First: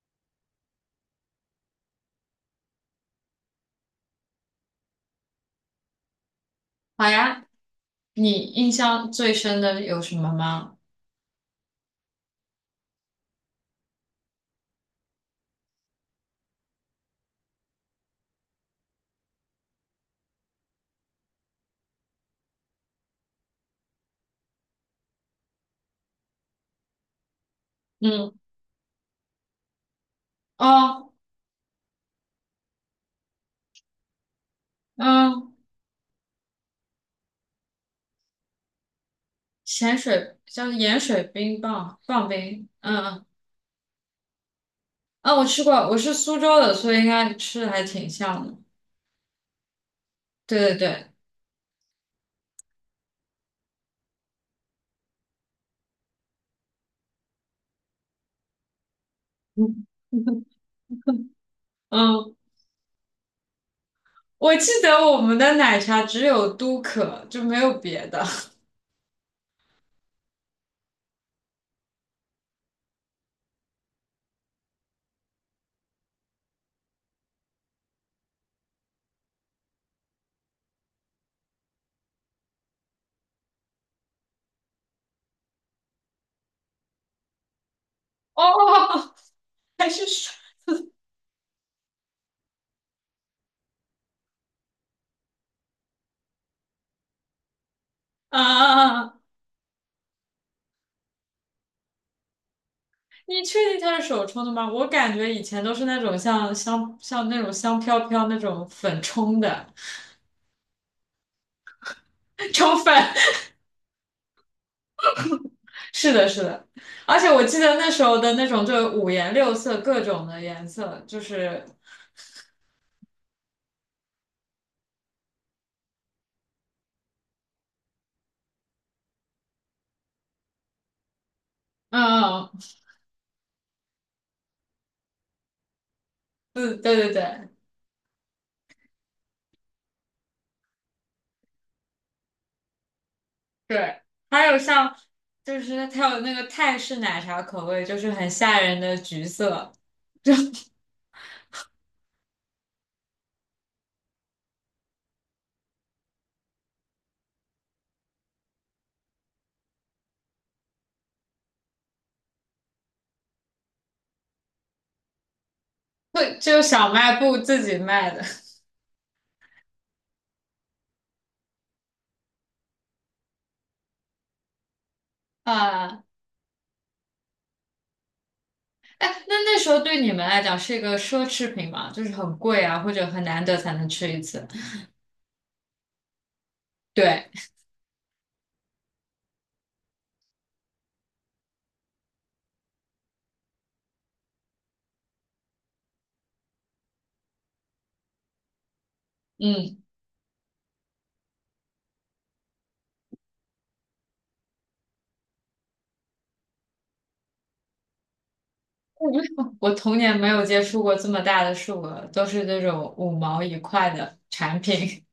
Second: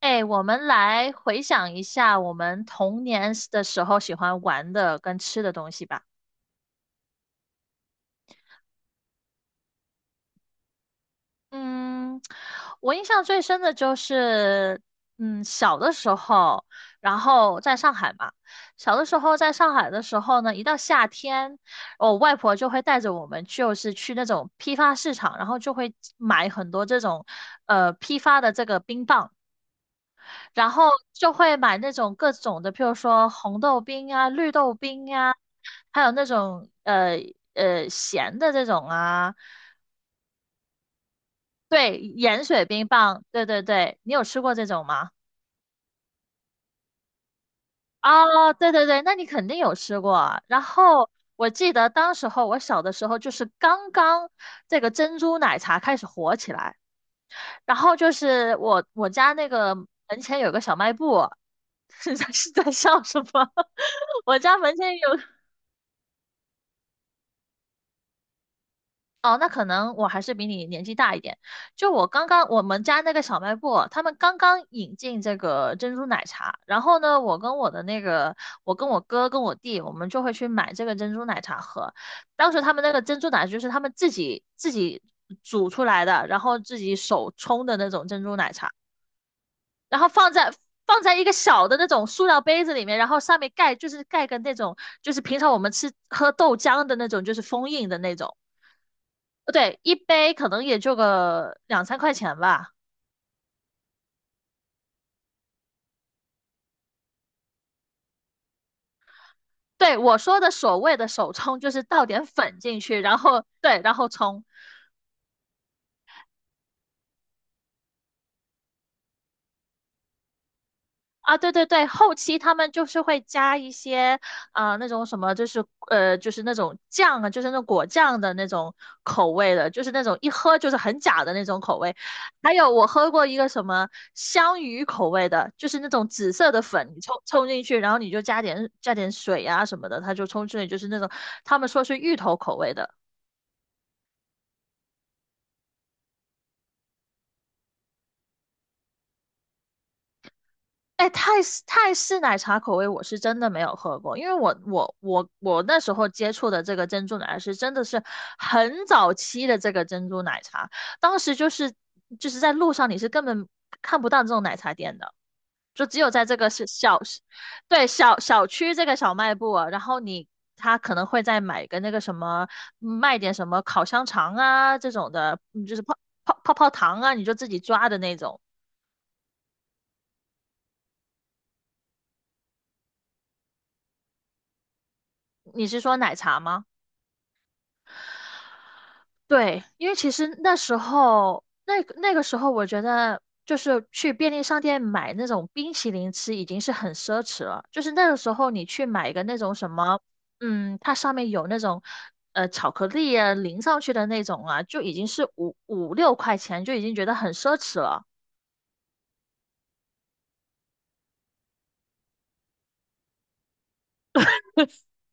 哎，我们来回想一下我们童年的时候喜欢玩的跟吃的东西吧。好呀，你印象最深的有什么吗？嗯，我印象最深的就是，小的时候，然后在上海嘛，小的时候在上海的时候呢，一到夏天，我外婆就会带着我们，就是去那种批发市场，然后就会买很多这种，批嗯，发的这个冰棒，然后哦，就会买那种各种的，譬如说红豆冰啊、绿豆冰啊。嗯，还有那种咸的这种啊，咸水叫盐水冰对，棒棒盐水冰，冰嗯棒，嗯，对对对，你有吃过这种吗？啊，我吃过，我是苏州的，所以应该吃的还挺像哦，的。对对对，那你肯定有吃过啊。然对对对，后我记得当时候我小的时候，就是刚刚这个珍珠奶茶开始火起来，然后就是我家那个嗯 门前有个小卖部，是在嗯，是在笑什么？我我家记门得前有我们的奶茶只有都可，就没有别的。哦，那可能我还是比你年纪大一点。就我刚刚我们家那个小卖部，他们刚刚引进这个珍珠奶茶，然后呢，我跟我哥跟我弟，我们就会去买这个珍珠奶茶喝。当时他们那个珍珠奶茶就是他们自己煮出来的，然后自己手冲的那种珍 珠奶茶，哦，还然是后手放在一个小的那种塑料杯子里面，然后上面盖就是盖个那种就是平常我们吃喝豆浆的那种，就是封印的那种。啊啊啊？对，一杯可能也就个两三块钱吧。你确定它是手冲的吗？我感觉以前都是那种像那种香飘飘那种粉冲的 对，我说的所谓的手冲，就是倒点 粉冲进粉。去，然后对，然后冲。是的，是的，而且我记得那时候的那种，就五颜六色，各种的颜色，啊，对对对，后期他们就是会加一些，那种什么，就是就是那种酱啊，就是那种果酱的那种口味的，就是那种一喝就是很假的那种口味。嗯，还有我喝过一个什么香芋口味的，就是那种紫色的嗯，粉，对你对冲对进去，然后你就加点水啊什么的，它就冲出来，就是那种他们说是芋头口味的。对，还有像，就是它有那个泰式奶茶口味，就是很吓人的橘色，哎，泰式奶茶口味我是真的没有喝过，因为我那时候接触的这个珍珠奶茶是真的是很早期的这个珍珠奶茶，当时就是在路上你是根本看不到这种奶茶店的，就只有在这会个就是小小，卖部自己对卖小的 小区这个小卖部啊然后你他可能会再买个那个什么卖点什么烤香肠啊这种的，嗯就是泡啊，泡泡泡糖啊，你就自己抓的那种。哎，那那时候对你们来讲是一个奢侈品嘛，就是很贵啊，或者很难得才能吃一次。你是说奶茶吗？对，对，因为其实那时候，那个时候，我觉得就是去便利商店买那种冰淇淋吃已经是很奢侈了。就是那个时候，你去买一个那种什嗯，么，它上面有那种巧克力啊淋上去的那种啊，就已经是五五六块钱，就已经觉得很奢侈了。我童年没有接触过这么大的数额，都是那种五毛一块的产品。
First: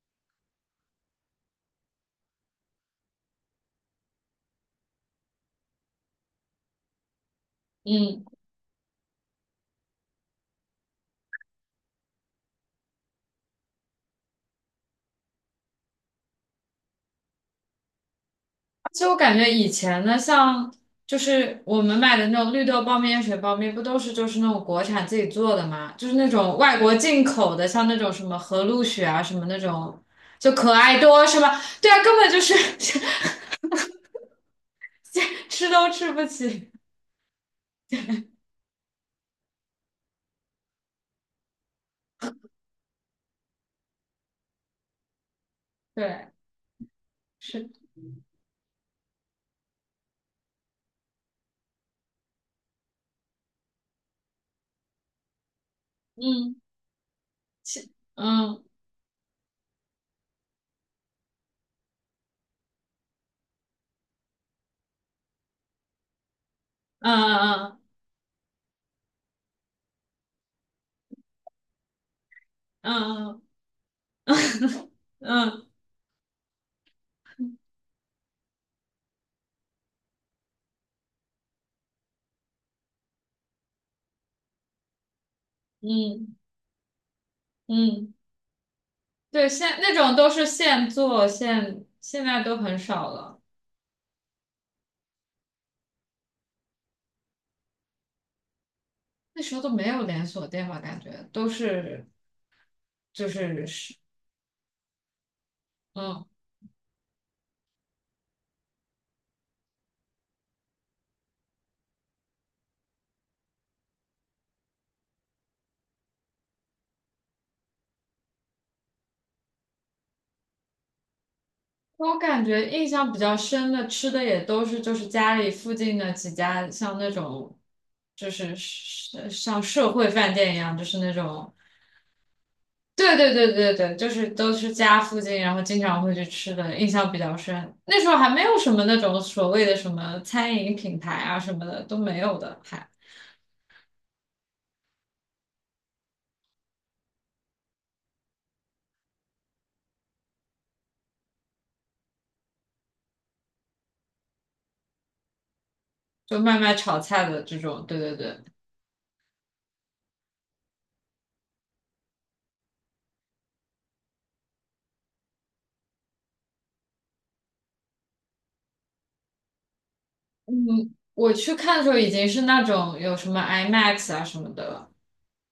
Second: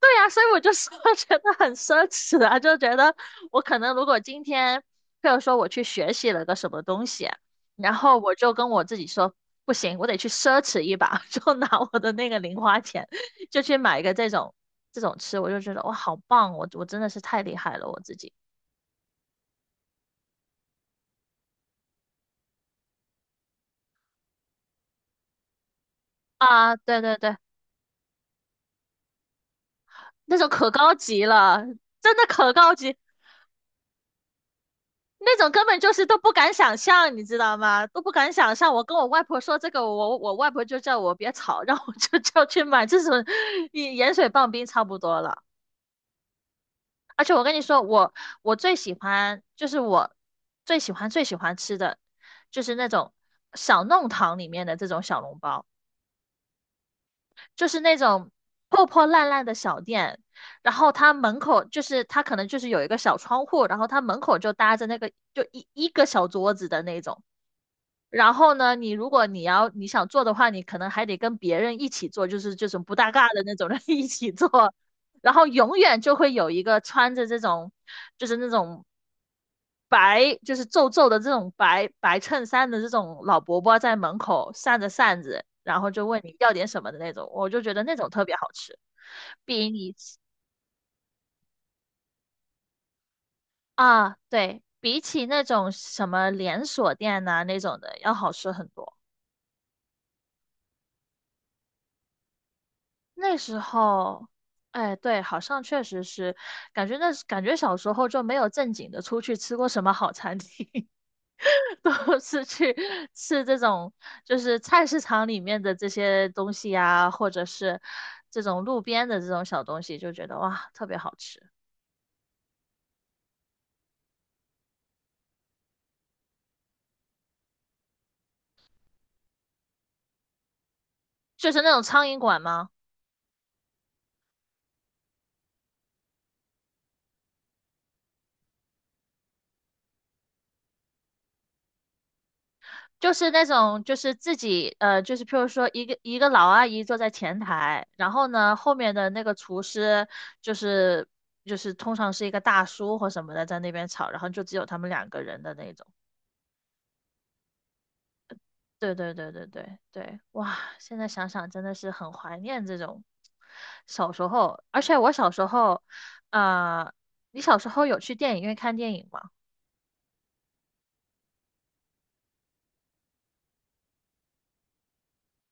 对呀、所以我就说 觉得很奢侈啊，就觉得我可能如果今天，譬如说我去学习了个什么东西，然后嗯，我就跟我自己说，不行，我得去奢侈一把，就拿我的那个零花钱，就去买一个这种吃，我就觉得哇，好棒，我真的是太厉害了，我自己而且我感觉以前呢，像就是我们买的那种绿豆包、面、水包、面，不都是就是那种国产自己做的吗？就是那种啊，外国对对进对，口的，像那种什么和路雪啊，什么那种，那种就可可高爱级多是了，吧？对啊，真根的本就可是 高级，那种根吃本都就是吃都不不敢起。想象，你知道吗？都不敢想象。我跟我外婆说这个，我外婆就叫我别吵，让我就叫去买这种盐水棒冰差不多了。对，而且我跟你是，说，我最喜欢就是我最喜欢最喜欢吃的就是那种小弄堂里面的这种小笼包，嗯，就是其那种嗯破破烂烂的小店，然后它门口就是它可能就是有一个小窗户，然后它门口就搭着那个就一个小桌子的那种。嗯然后呢，你如果你要你想做的话，你可能还得跟别人一起做，就是这种嗯不搭嘎嗯的那种人 一起做，然后嗯嗯永远就会有一个穿着这种，就是那种白，就是皱皱的这种白白衬衫的这种老伯伯在门口扇着扇子，然后就问你嗯要点什么的那种，我就觉得那种嗯，特别好吃，对，比现你那种都是现做现，现在都很少了。啊，对，比起那种什么连锁店呐、那种的要好吃很多。那时候都没有连锁店吧，感觉都是就那是时是，候，哎，对，好像确实嗯，是，感觉小时候就没有正经的出去吃过什么好餐厅，都是去吃这种就是菜市场里面的这些东西呀、或者是这种路边的这种小东西，就觉得哇，特别好吃。我感觉印象比较深的吃的也都是就是家里附近的几家，像那种就是像社会饭店一样，就是那就种是那种苍蝇馆吗？对对对对对，就是都是家附近，然后经常会去吃的，印象比较深。那时候还没有什么那种所谓的什么餐饮品牌啊什么的都没有的，还就是那种，就是自己，就是譬如说一个老阿姨坐在前台，然后呢，后面的那个厨师就是就是通常是一个大叔或什么的在那边炒，然后就只有他们两个人的那种。就卖卖炒菜的这种，对对对。对对对对对对，哇，现在想想真的是很怀念这种小时候，而且我小时候，呃，你小时候有去电影院看电影吗？嗯，我去看的时候已经是那种有什么 IMAX 啊什么的了。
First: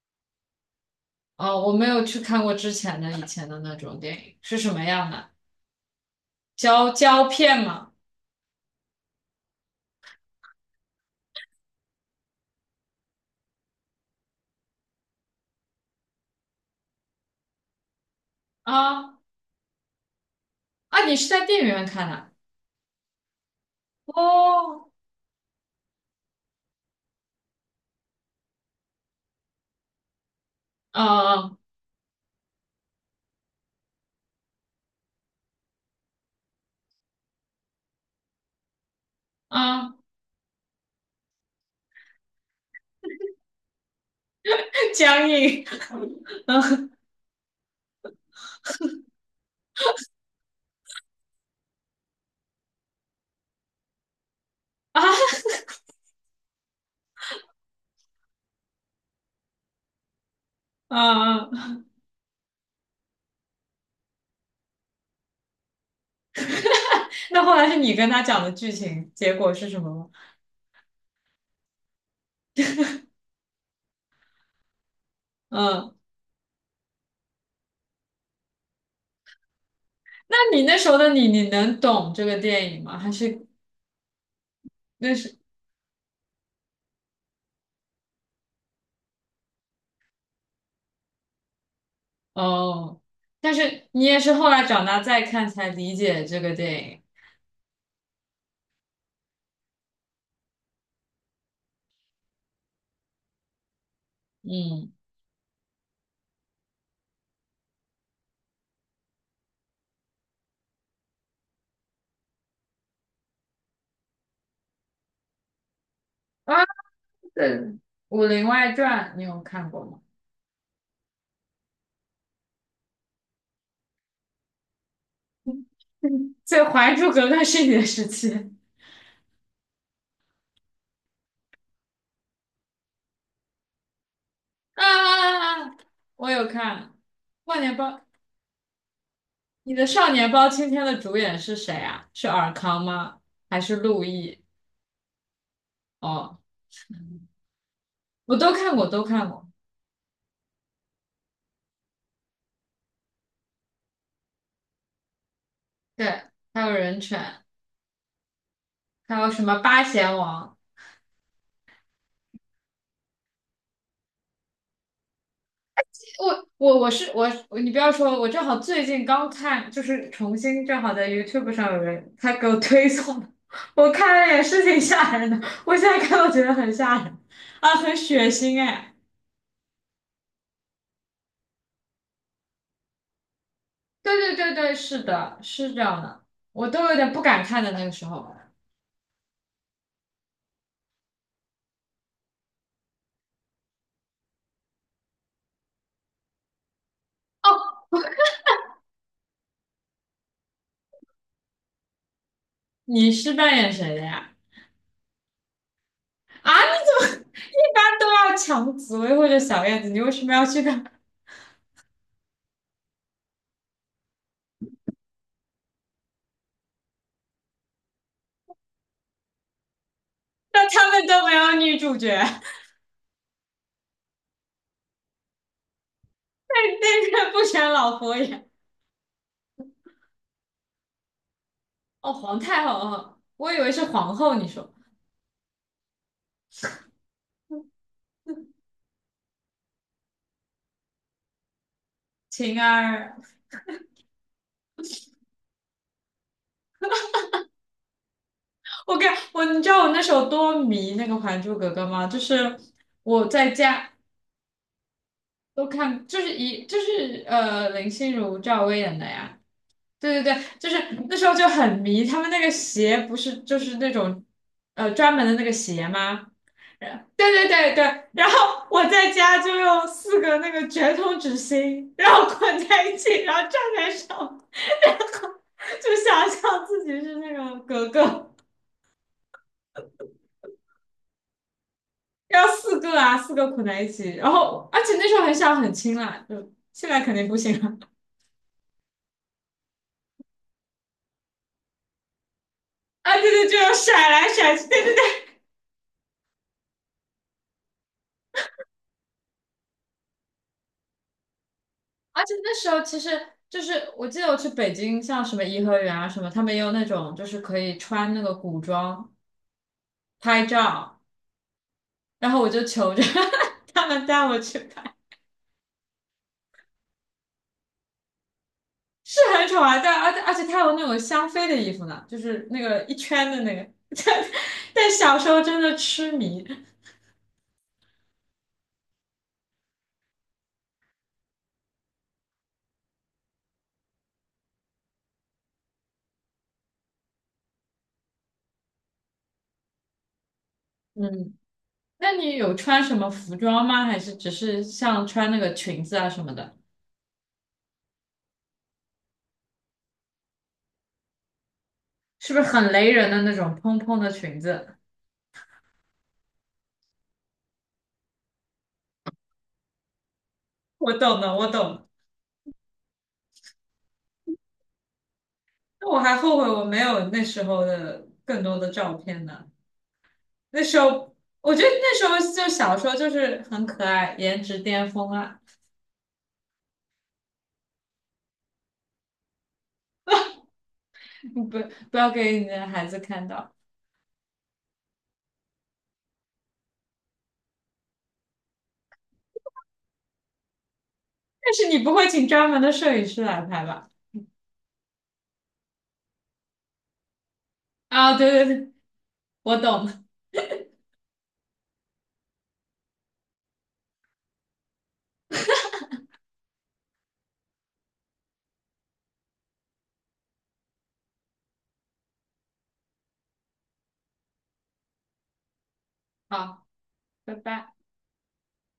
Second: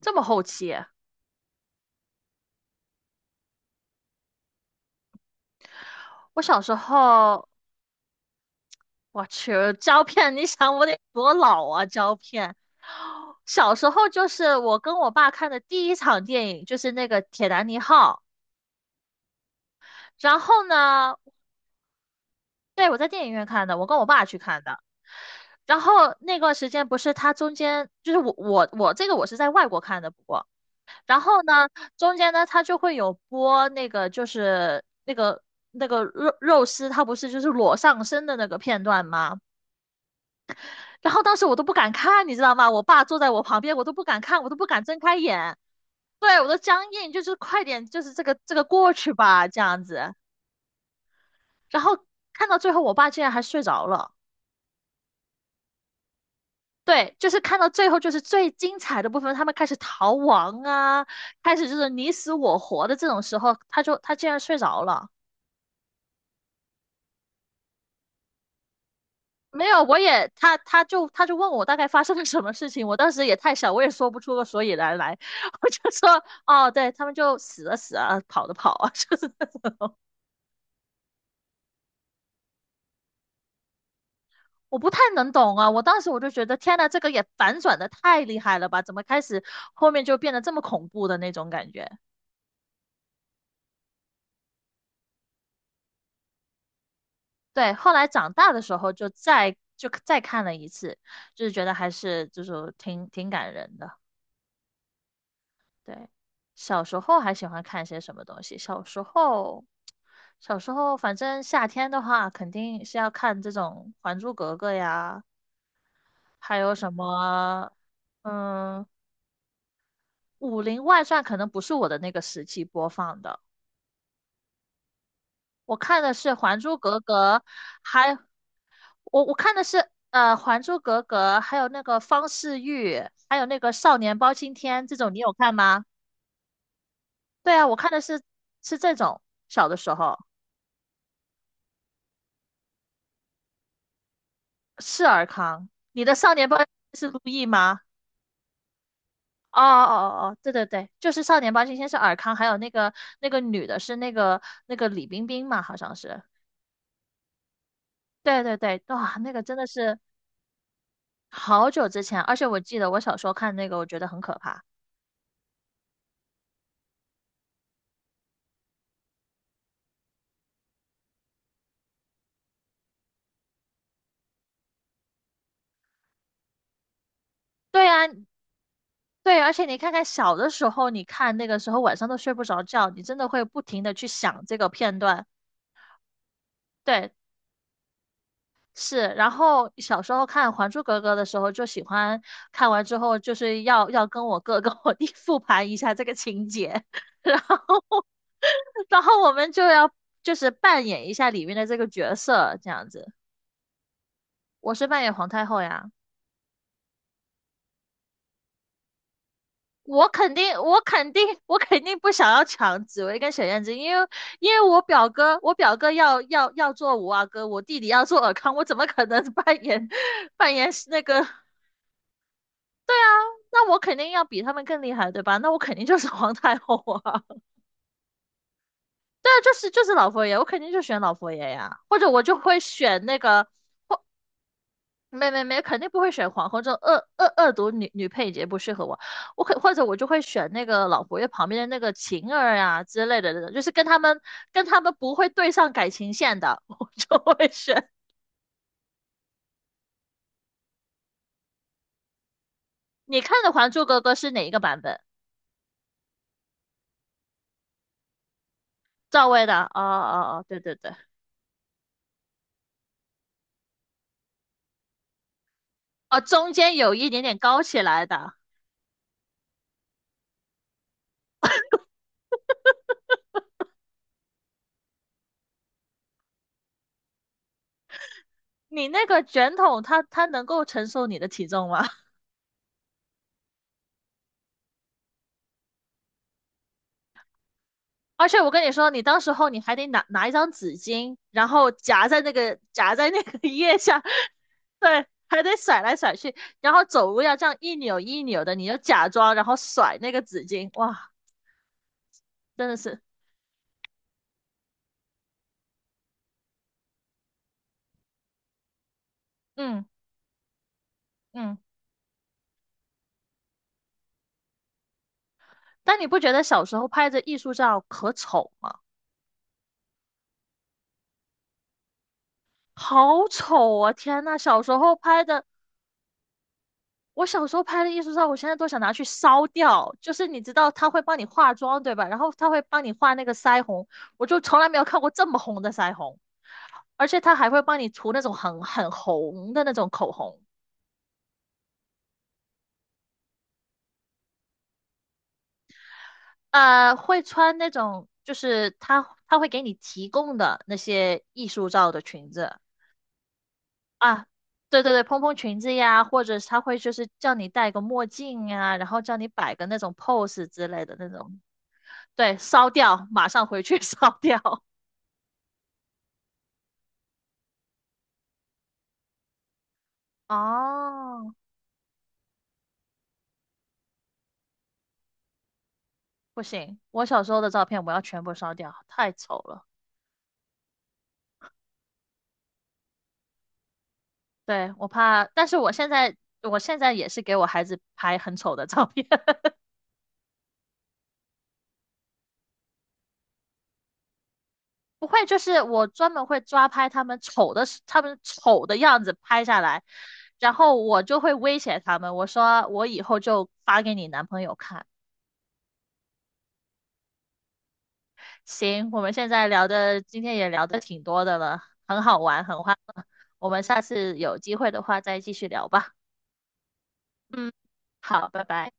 这么后期啊？哦，我没有去看过之前的以前的那种电影，是什么样的？我小时胶胶候，片吗？我去，胶片，你想我得多老啊？胶片，小时候就是我跟我爸看的第一场电影，就是那个《铁达尼号》。啊然后啊，呢，你是在电影院看的？对，我在电影院看的，我跟我爸去看的。哦，然后那段时间不是它中间就是我我我这个我是在外国看的，不过然后啊呢，中间呢它就会有播那个就是那个肉丝，它不是就是裸上身的那个片段吗？啊，然后当时我都不敢看，你知道吗？我爸坐在我旁边，我都不敢看，我都不敢 睁开僵眼。硬对，我都僵硬，就是快点，就是这个过去吧，这样子。然后看到最后，我爸竟然还睡着了。啊对，就是看到最后，就是最精彩的部分，他们开始逃亡啊，啊！开始就是你死我活的这种时候，他竟然睡着了。那后来是你跟他讲的剧情，结果没是什有，么吗？他就问我大概发生了什么事情，我当时也太小，我也说不出个所以然来，我就嗯，说哦，对他们就死了死啊，跑的跑啊，就是那你那时候的你，你能懂这个电影吗？还是我不太那能是懂啊，我当时我就觉得天呐，这个也反转的太厉害了吧，怎么开始后面就变得这么恐怖的那种感觉？哦？但是你也是后来长大再看才理解这个电影。对，后来长大的时候就再看了一次，就是觉得还是就是挺感人的。嗯对，小时候还喜欢看些什么东西？小时候，小时候反正夏天的话，肯定是要看这种《还珠格格》呀，啊，还有什对，么，《武林外嗯，传》你有看过吗？《武林外传》可能不是我的那个时期播放的，我看的是 所《还以珠《还格珠格格》，格》是你的时还期我看的是《还珠格格》，还有那个方世玉，还有那个《少年包青啊天》这种，你有看啊啊！啊吗？我有看对《少啊，我年包》，看的是是这种，小你的的时《少候。年包青天》的主演是谁啊？是尔康吗？还是陆毅？是尔康，你的少哦，年包青天是陆毅吗？我都看过，都看过。哦哦哦哦，对对对，就是少年包青天是尔康，还有那个那个女的是那个李冰冰嘛，好像对，是。还有《人犬》，对对对，哇，还有那个什么真的《八是贤王》？好久之前，而且我记得我小时候看那个，我觉得很可怕。我我我是我，你不要说，我正好最近刚看，就是重新正好在 YouTube 上有人他给我推送的我看了也是挺吓人的，我现在看都觉得很吓人啊，对很啊，血腥哎。对，而且你看看小的时候，你看那个时候晚上都睡不着觉，你真的会不停的去对对想对这个对，片是段。的，是这样的，我都有对，点不敢看的那个时候。是，然后小时候看《还珠格格》的时候，就喜欢看完之后就是要跟我哥 跟我弟复盘一下这个情节，然后然后我们就要就是扮演一下里面的这个角色，这样子。你是扮演谁的呀？我是扮演皇太后呀，啊，你怎么 一般都要抢紫薇或者小燕子，你我为什么肯要定去我看？肯定我肯定不想要抢紫薇跟小燕子，因为我表哥要做五阿哥，我弟弟要做尔康，我怎么可能扮演 扮演那他那们都个没有女主角，那那我肯定要比他们更厉害，对吧？那我肯定就是 皇太后那啊！个不选老佛爷。对啊就是老佛爷，我肯定就选老佛爷呀，或者哦，我就皇会太后啊，选哦那个，我以为是皇后。你说没，肯定不会选皇后，这种恶毒女配角不适合我。我可或者我就会选那个老佛爷旁边的那个晴儿晴呀之儿，类的，就是跟他们不会对上感情线的，我就会选。我跟我，你知道我那时候多迷那个《还珠格格》吗？就是你我看的在《还珠家格格》是哪一个版本？都看，就是一就是呃林心如、赵薇演的赵呀。薇的？哦对对哦哦，对，对就对是对，那时候就很迷，他们那个鞋不是就是那种专门的那个鞋哦，吗？中间有一然点对点对高对起对，来然的。后我在家就用四个那个卷筒纸芯，然后捆在一起，然后站在上面。就想象自己是那个格格，你那个卷筒它，它能够承受你的体重吗？要四个啊，四个捆在一起，然后而且那时候很小很轻啦，就现在肯定不行了。而且我跟你说，你当时候你还得拿一张纸巾，然后夹在那个夹在啊，那对个对，就要腋甩下，来甩去，对对对，对。还得甩来甩去，然后走路要这样一扭一扭的，你就假装然后甩那个纸巾，哇，而且那真时的候其是，实就是，我记得我去北京，像什么颐和园啊什么，他们也有那种就是可以穿那个古装嗯拍照，嗯。然后我就求着 他们带我去拍，但你不觉得小时候拍的艺术照可丑吗？是很丑啊，但而且而且他有那种香妃的衣服呢，就是那个一好圈的那个，丑啊！天但呐，小时但候小拍时候的真的痴迷，我小时候拍的艺术照，我现在都想拿去烧掉。就是你知道他会帮你化妆，对吧？然后他会帮你画那个腮红，我就从来没有看过这么红的腮红，而且他还会帮你涂那种很红的那种口红，嗯。那你有穿什么服装吗？还是只是像穿那个裙子啊什么的？呃，会穿那种就是他会给你提供的那些艺术照的裙是不是子很雷人的那种蓬蓬的啊，裙子？对对对，蓬蓬裙子呀，或者是他会就是叫你戴个墨镜呀，然后叫你摆个那种 pose 之类我的那懂的，种。我懂的。对，烧掉，马上回去 烧掉。那我还后悔我没有那时候的更多的照片呢。那时候，哦，我觉得那时候就小时候就是很可爱，颜值巅峰啊！不行，我小时候的照片我要全部烧掉，太丑了。不不要给你的孩子看到对，我怕，但是我现在，我现在也是给我孩子拍很丑的照片，但是你不会请专门的摄影师来拍吧？不会，就是我专门会抓拍他们丑的时他啊！们对对丑对，的样子拍我下来，懂了。然后我就会威胁他们，我说我以后就发给你男朋友看。行，我们现在聊的，今天也聊的挺多的了，很好玩，很欢乐。我们下次有机会的话再继续聊吧。好，拜嗯，拜。好，拜拜。